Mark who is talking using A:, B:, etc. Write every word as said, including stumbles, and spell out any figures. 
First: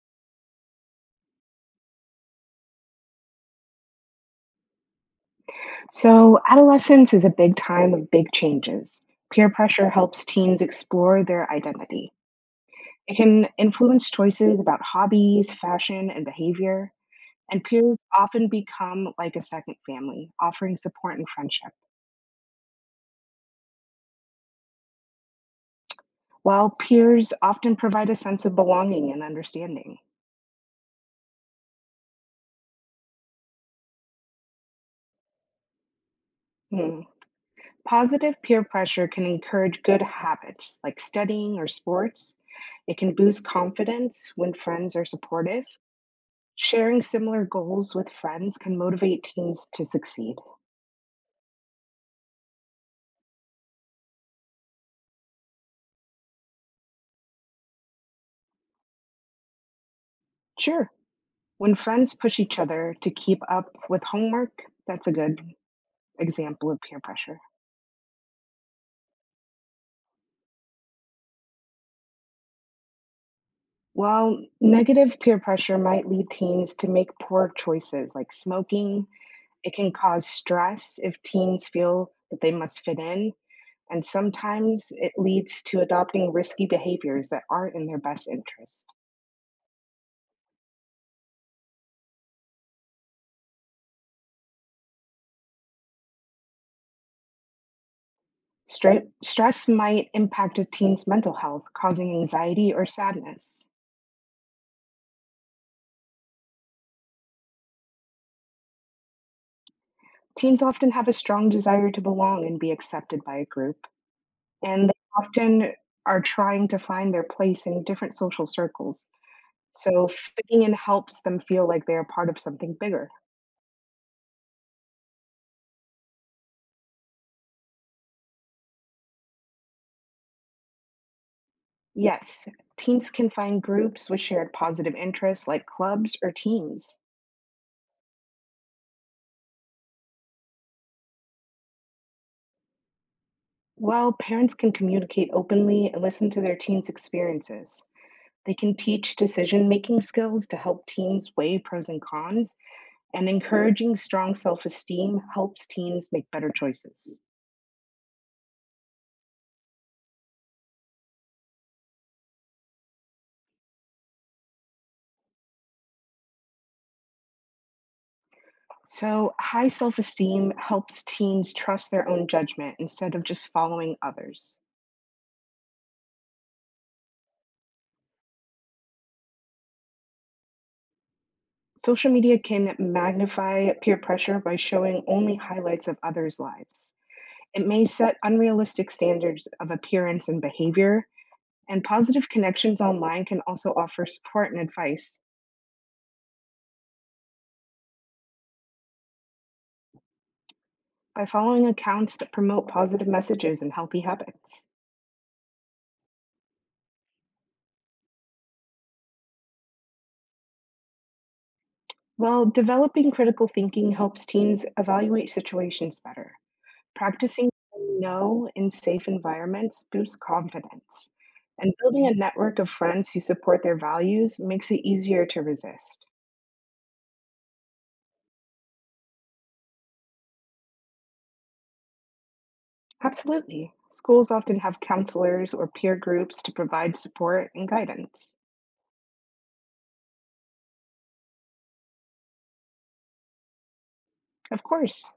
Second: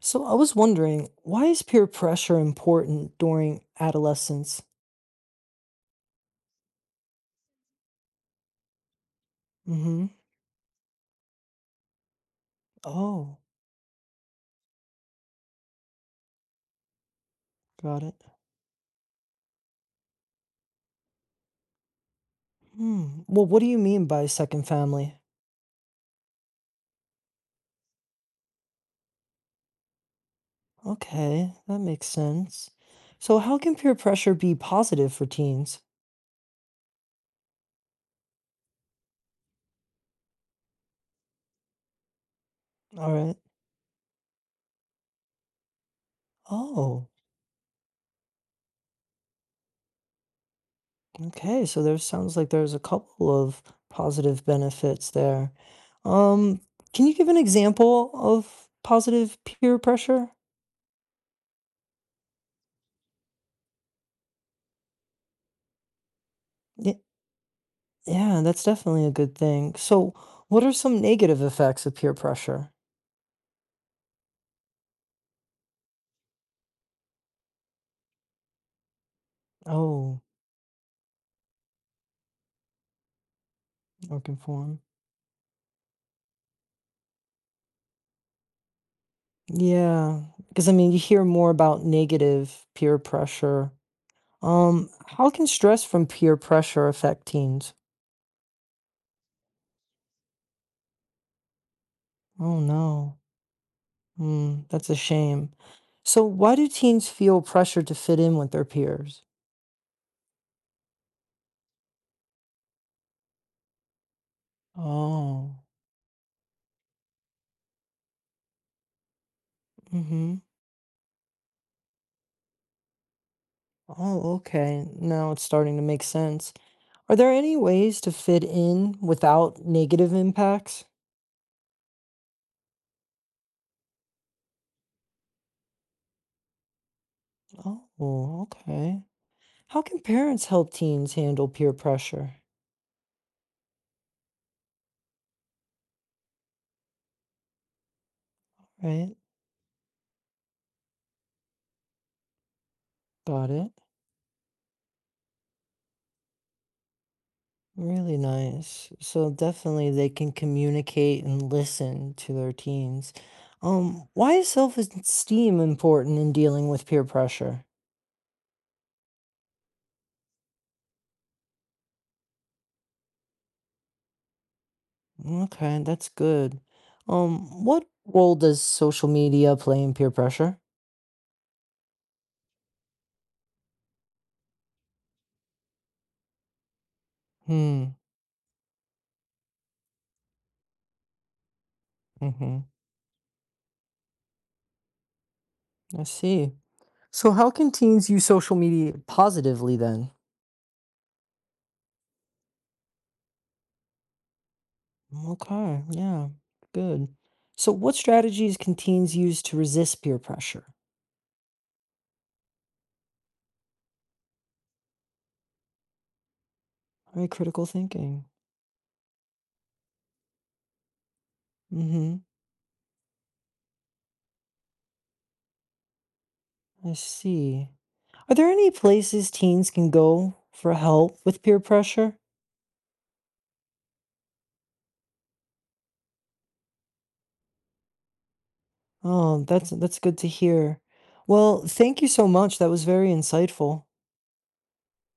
A: So I was wondering, why is peer pressure important during adolescence?
B: So, adolescence is a big time of big changes. Peer pressure
A: Mm-hmm.
B: helps teens explore their identity. It
A: Oh,
B: can influence choices about hobbies, fashion, and behavior. And peers
A: got it.
B: often become like a second family, offering support and friendship,
A: Hmm. Well, what do you mean by second family?
B: while peers often provide a sense of belonging and understanding.
A: Okay, that makes sense. So how can peer pressure be positive for teens?
B: Hmm. Positive peer pressure can encourage good habits like studying or sports. It
A: All
B: can
A: right.
B: boost confidence when friends are supportive. Sharing
A: Oh,
B: similar goals with friends can motivate teens to succeed.
A: okay. So there sounds like there's a couple of positive benefits there. Um, can you give an example of positive peer pressure?
B: Sure, when friends push each other to keep up with homework, that's a good example of peer pressure.
A: Yeah, that's definitely a good thing. So, what are some negative effects of peer pressure?
B: While negative peer pressure might lead teens to make poor choices like smoking, it can
A: Oh,
B: cause stress if teens feel that they must fit in, and
A: or conform.
B: sometimes it leads to adopting risky behaviors that aren't in their best interest.
A: Yeah, because I mean, you hear more about negative peer pressure. Um, how can stress from peer pressure affect teens?
B: Stre- Stress might impact a teen's mental health, causing
A: Oh
B: anxiety or
A: no.
B: sadness.
A: Hmm, that's a shame. So, why do teens feel pressure to fit in with their peers?
B: Teens often have a strong desire to belong and be accepted by a group, and they
A: Oh,
B: often are trying to find their place in different social circles. So,
A: mm-hmm.
B: fitting in helps them feel like they are part of something bigger.
A: Oh, okay. Now it's starting to make sense. Are there any ways to fit in without negative impacts?
B: Yes, teens can find groups with shared positive interests like clubs or teams.
A: Oh, okay. How can parents help teens handle peer pressure?
B: While parents can communicate openly and listen to their teens' experiences. They can teach
A: Right?
B: decision making skills to help teens weigh pros and cons, and
A: Got it.
B: encouraging strong self esteem helps teens make better choices.
A: Really nice. So definitely they can communicate and listen to their teens. Um, why is self-esteem important in dealing with peer pressure?
B: So, high self esteem helps teens trust their own judgment instead of just following others.
A: Okay, that's good. Um, what role does social media play in peer pressure?
B: Social media can magnify peer pressure by showing only highlights of others' lives. It may
A: Hmm.
B: set unrealistic standards of appearance and behavior, and positive
A: Mm-hmm.
B: connections online can also offer support and advice
A: I see. So how can teens use social media positively then?
B: by following accounts that promote positive messages and healthy habits.
A: Okay, yeah, good. So, what strategies can teens use to resist peer pressure?
B: While developing critical thinking helps teens evaluate situations better,
A: All right,
B: practicing
A: critical thinking.
B: no in safe environments boosts confidence, and building a
A: Mm-hmm.
B: network of friends who support their values makes it easier to resist.
A: I see. Are there any places teens can go for help with peer pressure?
B: Absolutely. Schools often have counselors or peer groups to provide support and guidance.
A: Oh, that's that's good to hear. Well, thank you so much. That was very insightful.
B: Of course,